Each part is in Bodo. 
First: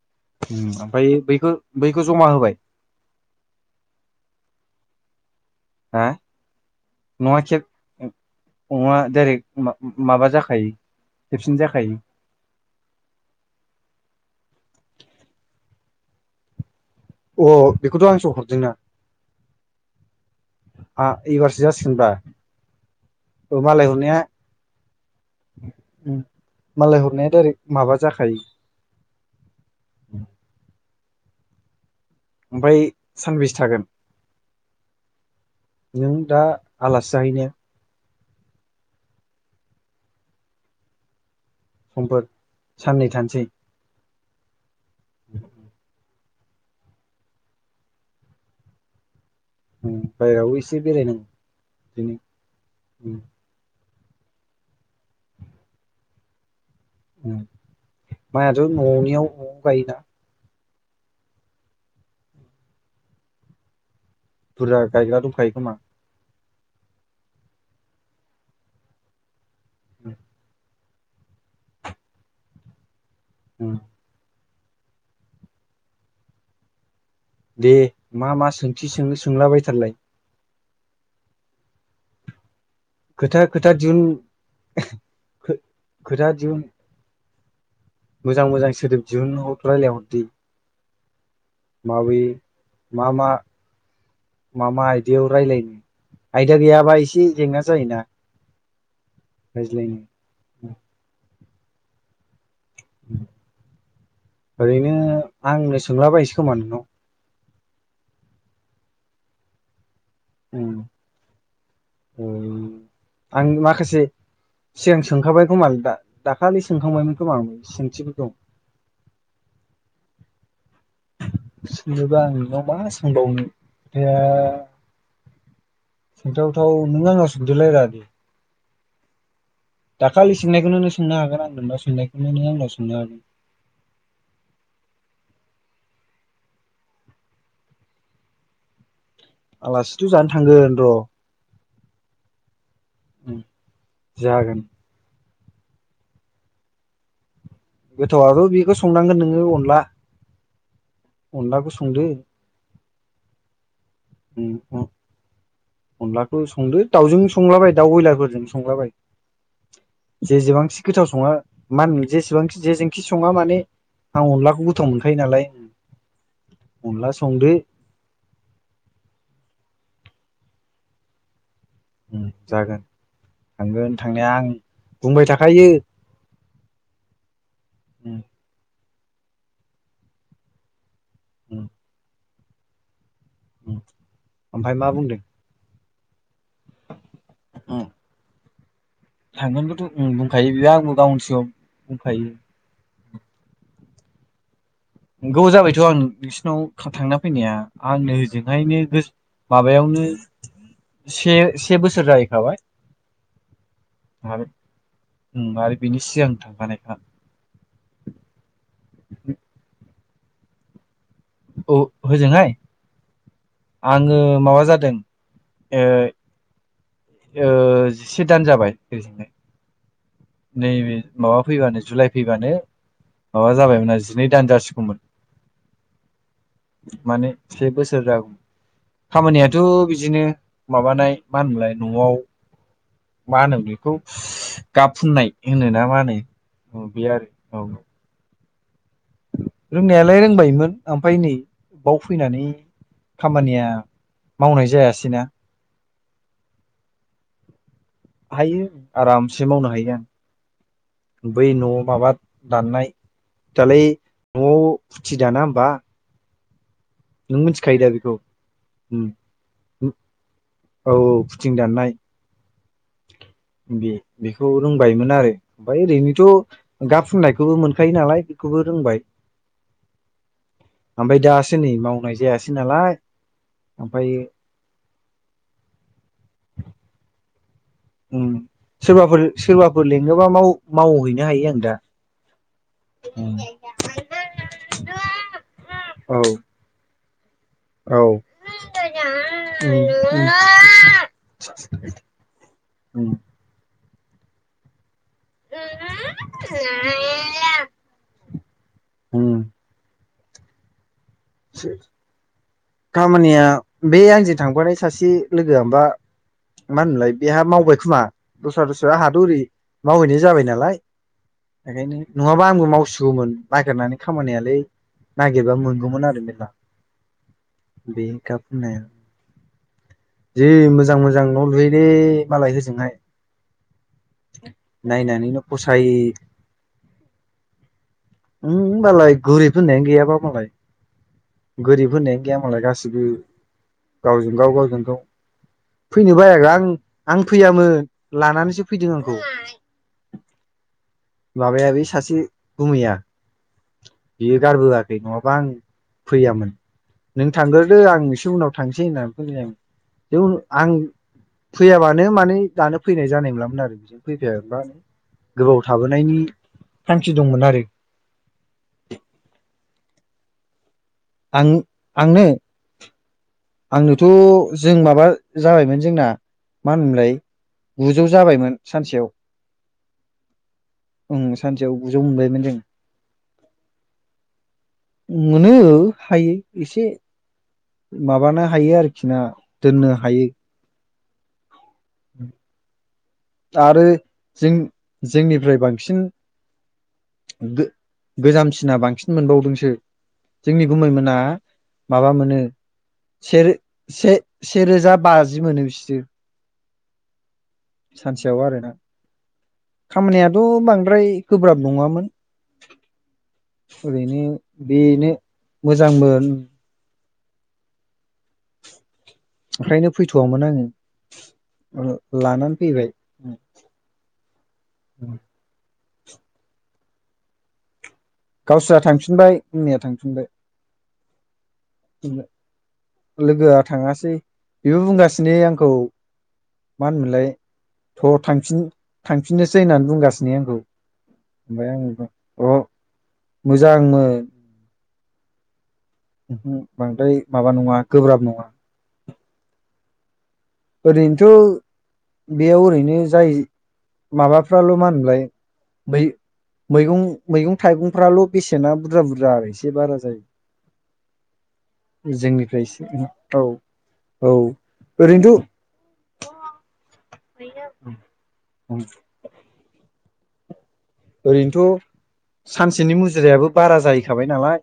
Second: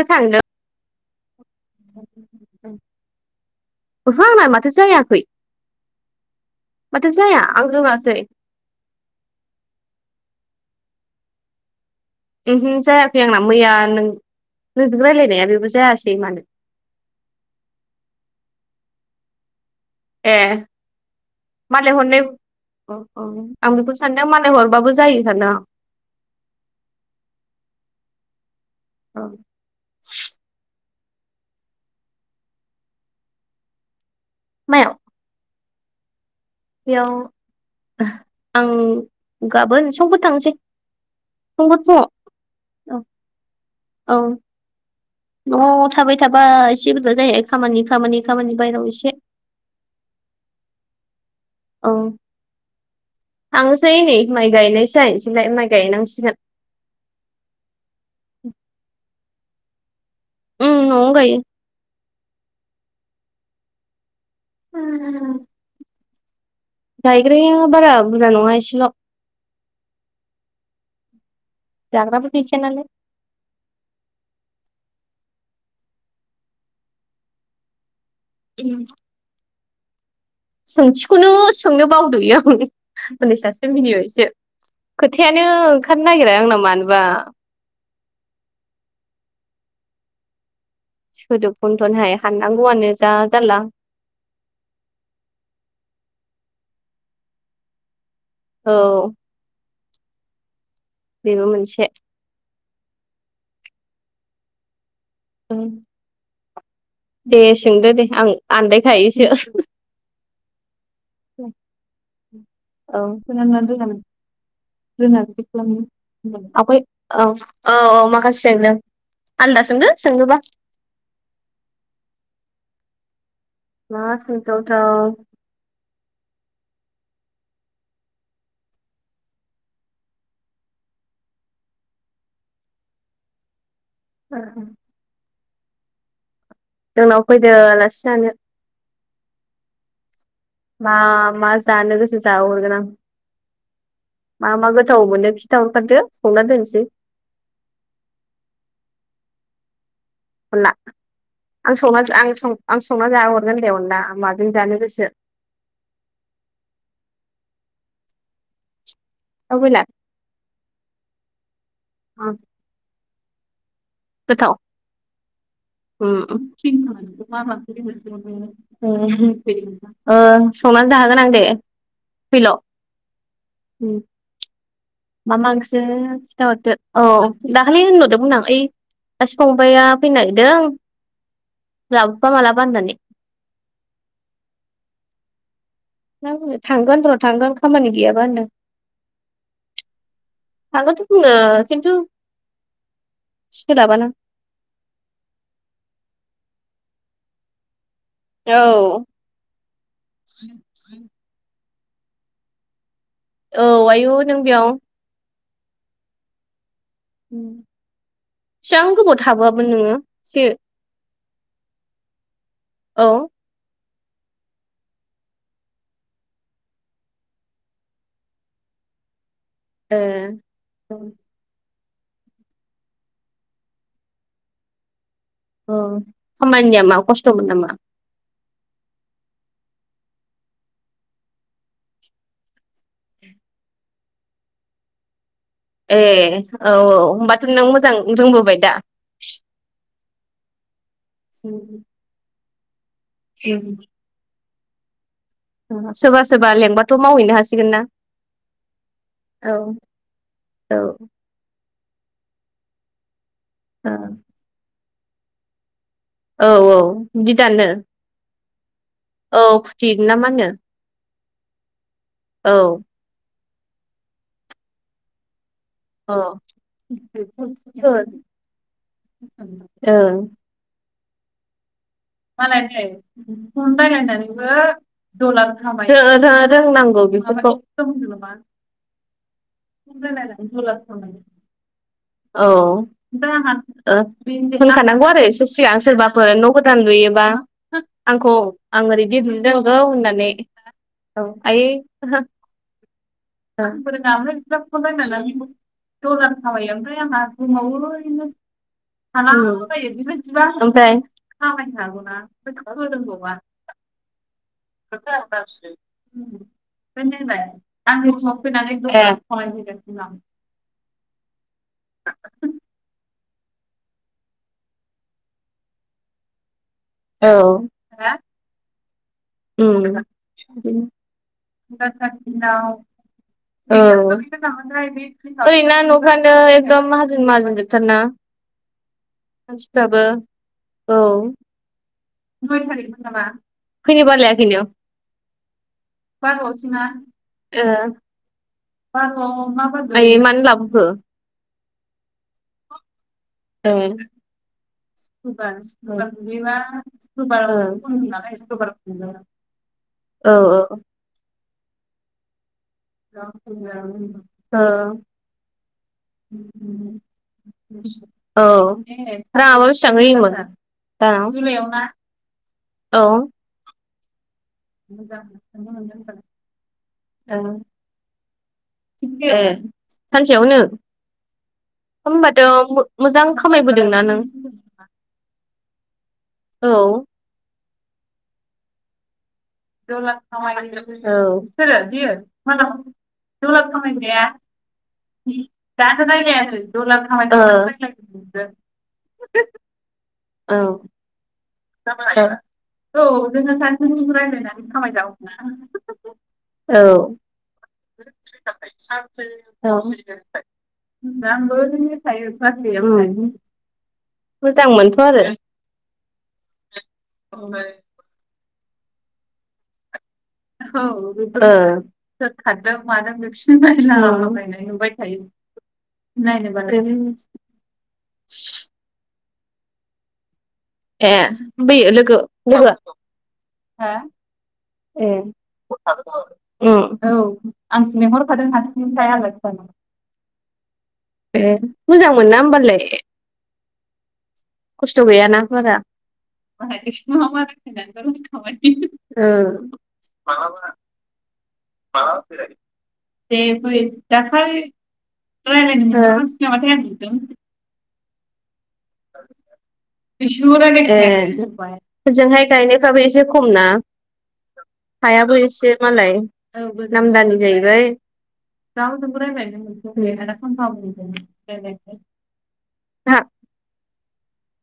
गोसो थांदों उम [unintelligible] ओमफ्राय बैखो बैखो ज'मा होबाय? ओहो आंना माथो जायाखै हा माथो नंङा जाया खेब आं रोङासै नंङा डारेक्ट मा-माबा जाखायो खेबसिनो जाखायो। उमहु जायाखै आंना मैया नों-नोंजों रायलायनाया बेबो जायासै मानो? अ बेखौथ' आंसो हरदोंना। ए आ एबारसो मालाय जासिगोनबा हरनो अ अ आं मालाय बेखौ हरनाया सानदों मालाय हरबाबो जायो सानदों आं मालाय हरनाया दायरेक्ट माबा आं जाखायो। ओमफ्राय सानबेसे थागोन? मायाव नों दा आलासि जाहै नायाव ओह आं गाबोन समफोर थांसै। समफोर समफोर फुंआव साननै थानोसै औ न'आव थाबाय थाबा एसे बोरैबा जायो खामानि खामानि खामानि बाहेरायाव एसे बायराव इसे बेराय नांगौ। औ आंङो सै नै माइ गायनायसो जाहैनोसैलाय माइ गायनांसिगोन माइयाथ' न'नियाव न'आव गायो दा? उम न'आवनो गायो बुरजा गायग्रा गायो दंखायो खोमा? गायग्राया बारा बुरजा नंङा इसेल' उ [inaudible] जाग्राबो गैखाया नालाय ओम दे मा मा सोंथि सोंनो सोंलाबाय थारलाय? सोंथिखौनो सोंनो बावदोलै आं हनै खोथा सासे खोथा दिहुन मिनिबायसो खोथायानो ओंखारनो खोथा नागिरा दिहुन आंना मानोबा मोजां मोजां सोदोब दिहुन ह' रायजलायहरदो सोदोब खनथ'नोहाय हाननांगौआनो मा जा मा जारला मा मा आयदायाव रायलायनो आयदा गैयाबा एसे जेंना जायोना। औ। [unintelligible] बेबो मोनसे। ओरैनो आंनो सोंलाबायसै खोमा नोंनाव। दे सोंदो दे आं आनदायखायोसो। औ आं सोनानो रोांग माखासे [unintelligible] सिगां रोंङा बिदि सोंखाबाय खोमा दा खालामनो दाखालि आवगाय सोंखांबायमोन खोमा आं औ औ सोंथिफोरखौ माखासेयैनो। आलदा सोंदो सोंनोबा। सोंङोबा आं नोंनाव मा सोंबावनो। मा खोथाया सोंथावथाव सोंथावथाव नों आंनाव सोंदोलाय रा दे। दाखालि सोंनायखौनो नों सोंनो हागोन आं नोंनाव सोंनायखौनो नों आंनाव सोंनो हागोन। आ हा। जोंनाव फैदो आलासि जानो। आलासि थ' जानो‌ मा मा जानो गोसो जाहोहरगोन आं मा जागोन मा गोथाव मोनो‌ खिथा हरखादो संना दोनसै। गोथावआथ' बेखौ संनांगोन नोङो अनला। अनला। अनलाखौ आं संना संदो आं सं आं संना जाहो हरगोन दे अनला माजों जानो गोसो। अनलाखौ संदो दाउजों संलाबाय दाउ बयलारफोरजों संलाबाय। औ बेला जेजेबांखि गोथाव सङा मा होनो ओं जेसेबांखि जेजोंखि सङा माने आं अनलाखौ गोथाव मोनखायो नालाय। उ अनला उ संदो ओ संनानै जाहोगोन आं दे। फैल' जागोन थांगोन उम थांनाया आं। बुंबाय मा मा थाखायो ओंख्रि खिथाहरदो औ दाखालि होनहरदोंमोन आं ओइ सासे फंबाया फैनो नागिरदों लाबोफा मालाबा होननानै। ओमफ्राय मा बुंदों? मा बुंनो थांगोन र' थांगोन खामानि गैयाबा होनदों। थांगोनखोथ' उ बुंखायो बेयो आंबो थांगोनथ' गावनि बुङो सिगांआव खिन्थु बुंखायो। सोलाबाना। नंगौ जाबायथ' आं नोंसिनाव थांना फैनाया। आंनो ओजोंहायनो औ गोज माबायावनो से से बोसोर जाहैखाबाय। औ आयु नों बेयाव। उ आरो बिनि सिगां थांफानाय। उ सेबां गोबाव थाबोआमोन नोङो से? अ होजोंहाय। औ। आङो माबा जादों ओ ओ जिसे दान जाबाय बेजोंहाय। ए नैबे माबा फैबानो जुलाइ फैबानो माबा जाबायमोन आरो जिनै दान जासिगौमोन। औ खामानिया मा माने खस्थ'मोन नामा से बोसोर जागौ खामानियाथ' बिदिनो माबानाय मा होनोमोनलाय न'आव मा होनो बेखौ गाब फुननाय होनो ना मा ए होनो औ औ बे आरो होमबाथ' नों औ औ। मोजां रोंबोबाय दा? रोंनायालाय रोंबायमोन ओमफ्राय नै बाव फैनानै खामानिया मावनाय जायासैना। सोरबा सोरबा लेंबाथ' मावहैनो हासिगोन ना? हायो आरामसे औ मावनो हायो औ आं बै न'आव माबा दाननाय दालाय औ न'आव फुथि दाना होमबा। औ औ। बिदि नों दानो मोनथिखायो दा बेखौ? औ उम फुथि ना मा होनो औ औ फुथिं दाननाय औ बे-बेखौ रोंबायमोन आरो। ओमफ्राय अ ओरैनोथ' गाब फुननायखौबो मोनखायो नालाय बेखौबो रोंबाय। ओ आमफ्राय दासो नै माव मालाय नै फन रायलायनानैबो दलार खामायो रो-रो रोंनांगौ। बेफोरखौ। उम सोरबाफोर सोरबाफोर लिङोबा माव-मावहैनो हायो आं दा। औ ओ उम। होनखानांगौ आरो एसे सिगां औ सोरबाफोर न' गोदान लुयो औ आंखौ आं ओरैदि उम दुमनांगौ होननानै औ आयै औ। उम। ओनफ्राइ बिसा फन रायलायनानै दरजाखौ खाबाय ओनफ्राइ आंहा दंबावो उम [unintelligible] खामानिया बे आंजों थांफानाय सासे लोगोआबा मा होनोमोनलाय बेहा मावबाय खोमा दस्रा दस्रा आंहाथ ओरै मावहैनाय जाबाय नालाय बेखायनो नङाबा आंबो मावसिगौ मोन नागिरनानै खामानियालाय नागिरबा मोनगौमोन आरो मेरला। बे गाब [unintelligible] उम्म। जि मोजां मोजां न' लुयोलै मालाय होजोंहाय। औ नायनानैनो ओरैना फसायो न'फ्रानो एकदम माहाजोन माहाजोन जोबथारना? उम्म मालाय गोरिब होननायानो मानसिफ्राबो गैयाबा मालाय। औ गोरिब होननायानो गैया मालाय गासिबो फैनो गावजों गाव बालायाखैनो गावजों गाव फैनो बायोलां आं फैयामोन लानानैसो फैदों मा आंखौ न' माबायदि आइयै मानो लाबोखो? माबाया बे सासे गुमैया ए। बियो गारबोआखै नङाबा आं फैयामोन नों थांग्रोदो आं एससे उनाव थांसै होननानै फैबाय आं। जिकुनु ओ औ आं औ फैयाबानो माने दानो फैनाय जानाय नंलामोन आरो बिजों फैफायाबा गोबाव थाबोनायनि थांखि दंमोन आरो औ। औ रावोस थाहैयोनो माथो दाना आं जुलायाव ना औ। थ' जों माबा जाबायमोन जोंना मा होनोमोनलाय ओ गुजौ जाबायमोन सानसेयाव। ए सानसेयावनो ओं सानसेयाव गुजौ मोनबायमोन होनबाथ' जों मो-मोजां खामायबोदोंना नों? मोनो हायो औ एसे माबानो हायो आरोखि ना दोननो [unintelligible] औ हायो सोरो बियो [unintelligible] डलार आरो खामायग्राया जों जोंनिफ्राय बांसिन [unintelligible] रायलायाखै गो [unintelligible] गोजामसिना बांसिन मोनबावदोंसो जोंनि गुबुमैमोना [unintelligible] औ जोंना सानजौफुनि से फ्राय रायज्लायनानै सेरोजा खामाय बाजि जागौमोन मोनो बिसोरो ना [unintelligible] औ। सानसेयाव आरोना [unintelligible] औ [unintelligible] खामानियाथ' बांद्राय उम्म। गोब्राब नङामोन ओरैनो बेनो मोजांमोन। [unintelligible] ओमफ्रायनो औ ओ सोर लानानै खारदों फैबाय मादों बेखौसो नायलाबायनाय नुबाय थायो। नायनो बानाय बेबो मोनस गावस्रा थांफिनबाय मैया थांफिनबाय। ए बैयो लोगो लोगो लोगोआ थाङासै बेबो बुंगासिनो आंखौ उम मा होनोमोनलाय थ थांफिन थांफिननोस सै होननानै बुंगासिनो आंखौ। ए ओमफ्राय आं मोजां मोनना अ ओनबालाय। मोजांमोन। खस्थ गैयाना बारा ओहो बांद्राय माबा नङा गोब्राब नङा [inaudible] ओ ह ओरैनोथ बेयाव ओरैनो जाय माबाफ्राल मा होनोमोनलाय? ओ मै मैगं थाइगंफ्राल बेसेना बुरजा बुरजा आरो एसेबार ए ओजोंहाय गायनायफ्राबो जोंनिफ्रायसे एसे खम औ ना औ हायाबो रिन्दु एसे मालाय औ गो नाम दलि जाहैबाय रावजोंबो राय्लायनो मोन बे ओरैनोथ सानसेनि हा मुजिरायाबो बारा जाहैखाबाय नालाय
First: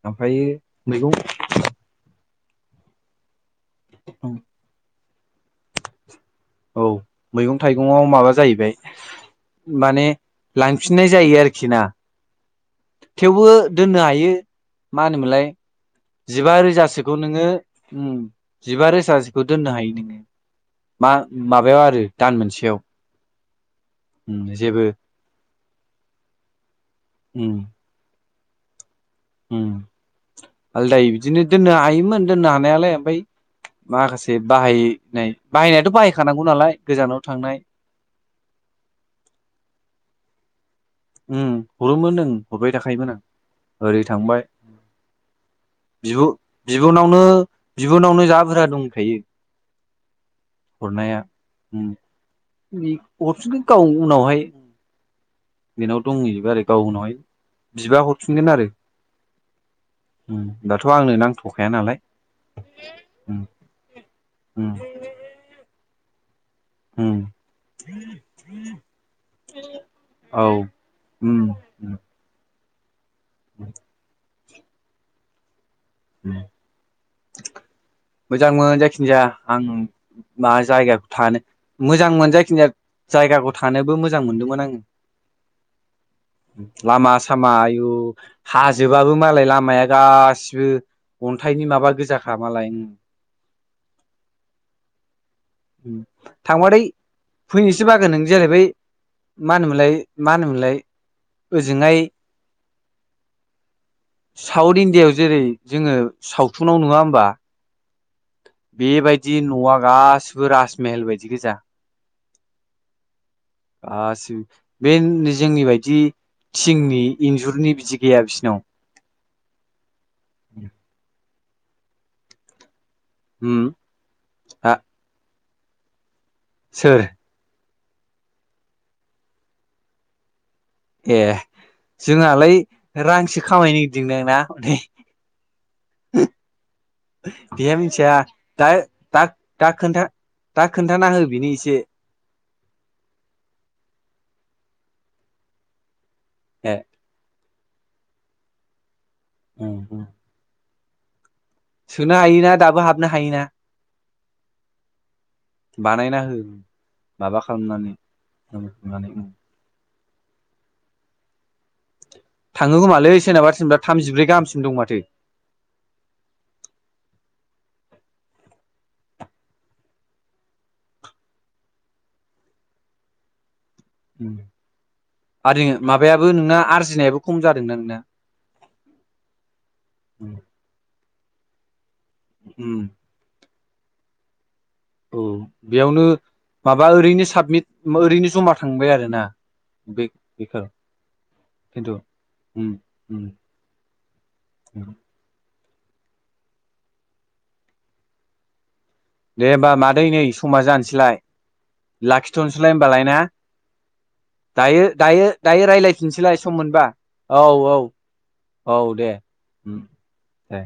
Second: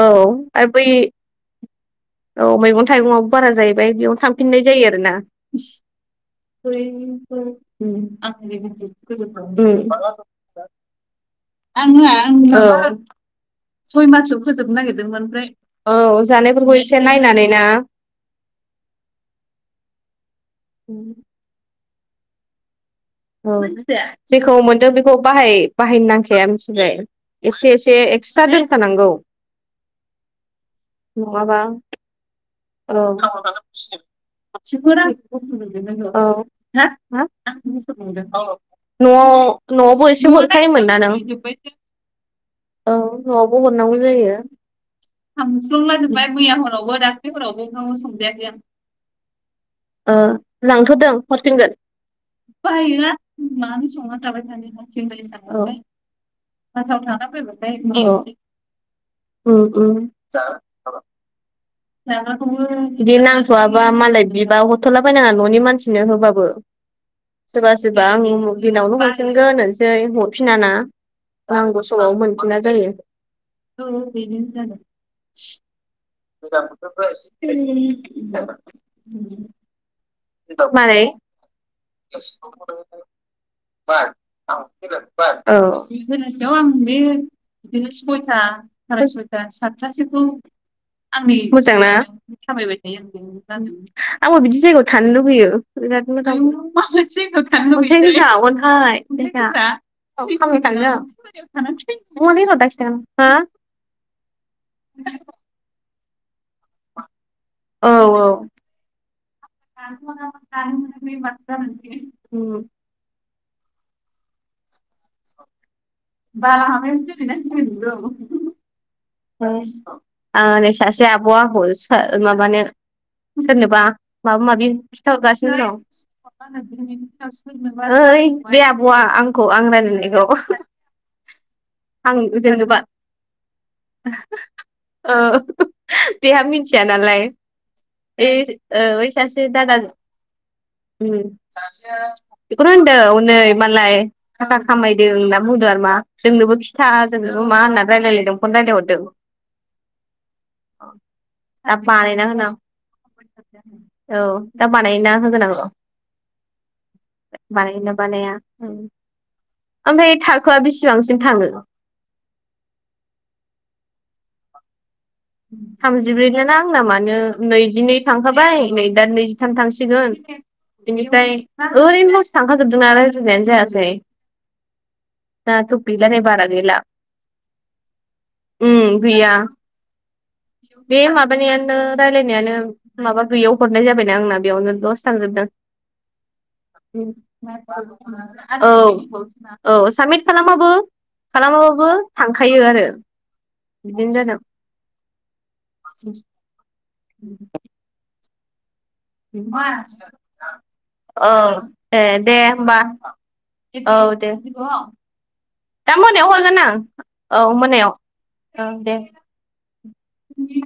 औ ओमफ्राययो आरो बै मैगं औ मैगं थाइगंआ बारा जाहैबाय बेयावनो थांफिननाय जायो आरोना औ मैगं उम थाइगंआव माबा जाहैबाय माने लांफिननाय जायो बे आरोखिना औ सय माससो फोजोबनो मा नागिरदोंमोन ओमफ्राय होनोमोनलाय औ जिबा जानायफोरखौ एसे रोजासोखौ नोङो नायनानै ना उम जिबा रोजा जिखौ दोननो हायो नोङो मा माबायाव आरो दान मोनसेयाव औ उम जेखौ जेबो मोनदों बेखौ बाहाय बाहायनो नांखाया मिथिबाय एसे एसे फिसा दोनखानांगौ उ आलदाय बिदिनो नङाबा दोननो हायोमोन दोननो हा नायालाय औ ओमफ्राय माखासे बाहायनाय बाहायनायाथ बाहायखानांगौ नालाय गोजानाव हा थांनाय औ नआव नआवबो एसे हरखायोमोन ना नों उम हरोमोन ओं हरबाय औ थाखायोमोन आं नआवबो हरनांगौ ओरै जायो थांबाय खामस्लंलाजोबबाय मैया हरावबो दा ओ बिबुनावनो जा बुरजा दंखायो ओ लांथदों हरनाया हरफिनगोन उम बे बायोलां हरफिनगोन गाव मानो संना उनावहाय जाबाय थानो बेनाव दंहैयोबा आरो [inaudible] गाव मासाउ उनावहाय थाना फैबाथाय बिबा हरफिनगोन आरो उ उ उम जा दाथ' आंनो नांथ'खाया नालाय लाग्राखौबो बिदि उम नांथआबा मालाय बिबा उम हरथलाबायायनाङा ननि मानसिनो होबाबो उम सोरबा सोरबा आं दिनावनो हरफिनगोन होनसै औ हरफिनाना उम आंबो उम समाव मोनफिना जायो औ बेदिनो जादों उम मोजांमोन जायखिजाया आं [unintelligible] मा जायगाखौ थानो मालाय मोजांमोन [unintelligible] जायखिजाया जायगाखौ औ थानोबो मोजां मोनदोंमोन आङो आं [unintelligible] लामा सयथा सामा आयु साराय हाजोबाबो मालाय सयथा लामाया गासिबो सातथासोखौ आंनि अन्थाइनि मोजांना माबा गोजाखा मालाय थामायबाय उम थायो आं आंबो बिदि जायगायाव थानोनो लुुबैयो उम बिराद मोजां थांबाथाय फैनोसो बागोन [unintelligible] नों जेरै बै जागोनहाय [unintelligible] मा होनोमोनलाय मा होनोमोनलाय ओजोंहाय हा [unintelligible] साउथ इण्डियायाव जेरै जोङो सावथुनाव नुवा होमबा औ औ बेबायदि न'आ गासिबो राजमेहल बायदि गोजा आसि बे जोंनि बायदि थिंनि इन्जुरनि बिदि गैया बिसिनाव आ सासे आब'आ हरोसो माबानो उम सोरनोबा माबा माबि हा खिनथा हरगासिनो दं सोर ओइ बे आब'आ आंखौ आं रायलायनायखौ ए आं जोंहालाय जोंनोबा रांसो खामायनो [unintelligible] दोंना हनै ओ बेहा मिथिया नालाय बेहा मिथिया ओइ दा ओ दा सासे दा दादा खोन्था दा उ खोन्थाना हो बेनो एसे सासेया बेखौनो होनदों हनै मालाय थाखा खामायदों होनना बुंदों आरो मा जोंनोबो ए खिथा जोंनोबो मा होननानै रायलायलायदों फन रायलायहरदों औ औ [inaudible] दा बानायना दाबो हाबनो हायोना होनांगौ औ दा बानायना होगोन आ औ बानायना हो माबा खालामनानै [unintelligible] नानै ओमफ्राय थाखोआ बेसेबांसिम थाङो थाङो खोमालै सोरनाबा सोरबा थामजिब्रै गाहामसिम दं माथो थामजिब्रै न ना आंना मानो नैजिनै थांखाबाय नै दा नैजिथाम थांसिगोन बेनिफ्राय ओरैनो लस थांखाजोबदोंना रायज्लायनायानो जायासै आरो दाथ' गैला नै माबायाबो नोंना आरजिनायाबो खम जादोंना नोंना उ गैया बे माबानायानो रायलायनायानो उम माबा गैयियाव हरनाय जाबायना आंना बेयावनो लस औ थांजोबदों बेयावनो माबा ओरैनो साबमिट ओरैनो जमा औ थांबाय आरोना औ बे साबमिट बेखौ खालामबाबो खालामाबाबो खिन्थु थांखायो उम आरो उम बिदिनो जादों [unintelligible] दे होमबा मादै नै समा जानोसैलाय औ ए दे लाखिथ'नोसैलाय होमबा होमबालाय ना औ दे दायो दायो दायो दा मोनायाव रायज्लायफिनसैलाय सम हरगोन आं मोनबा औ मोनायाव औ दे [inaudible] उम दे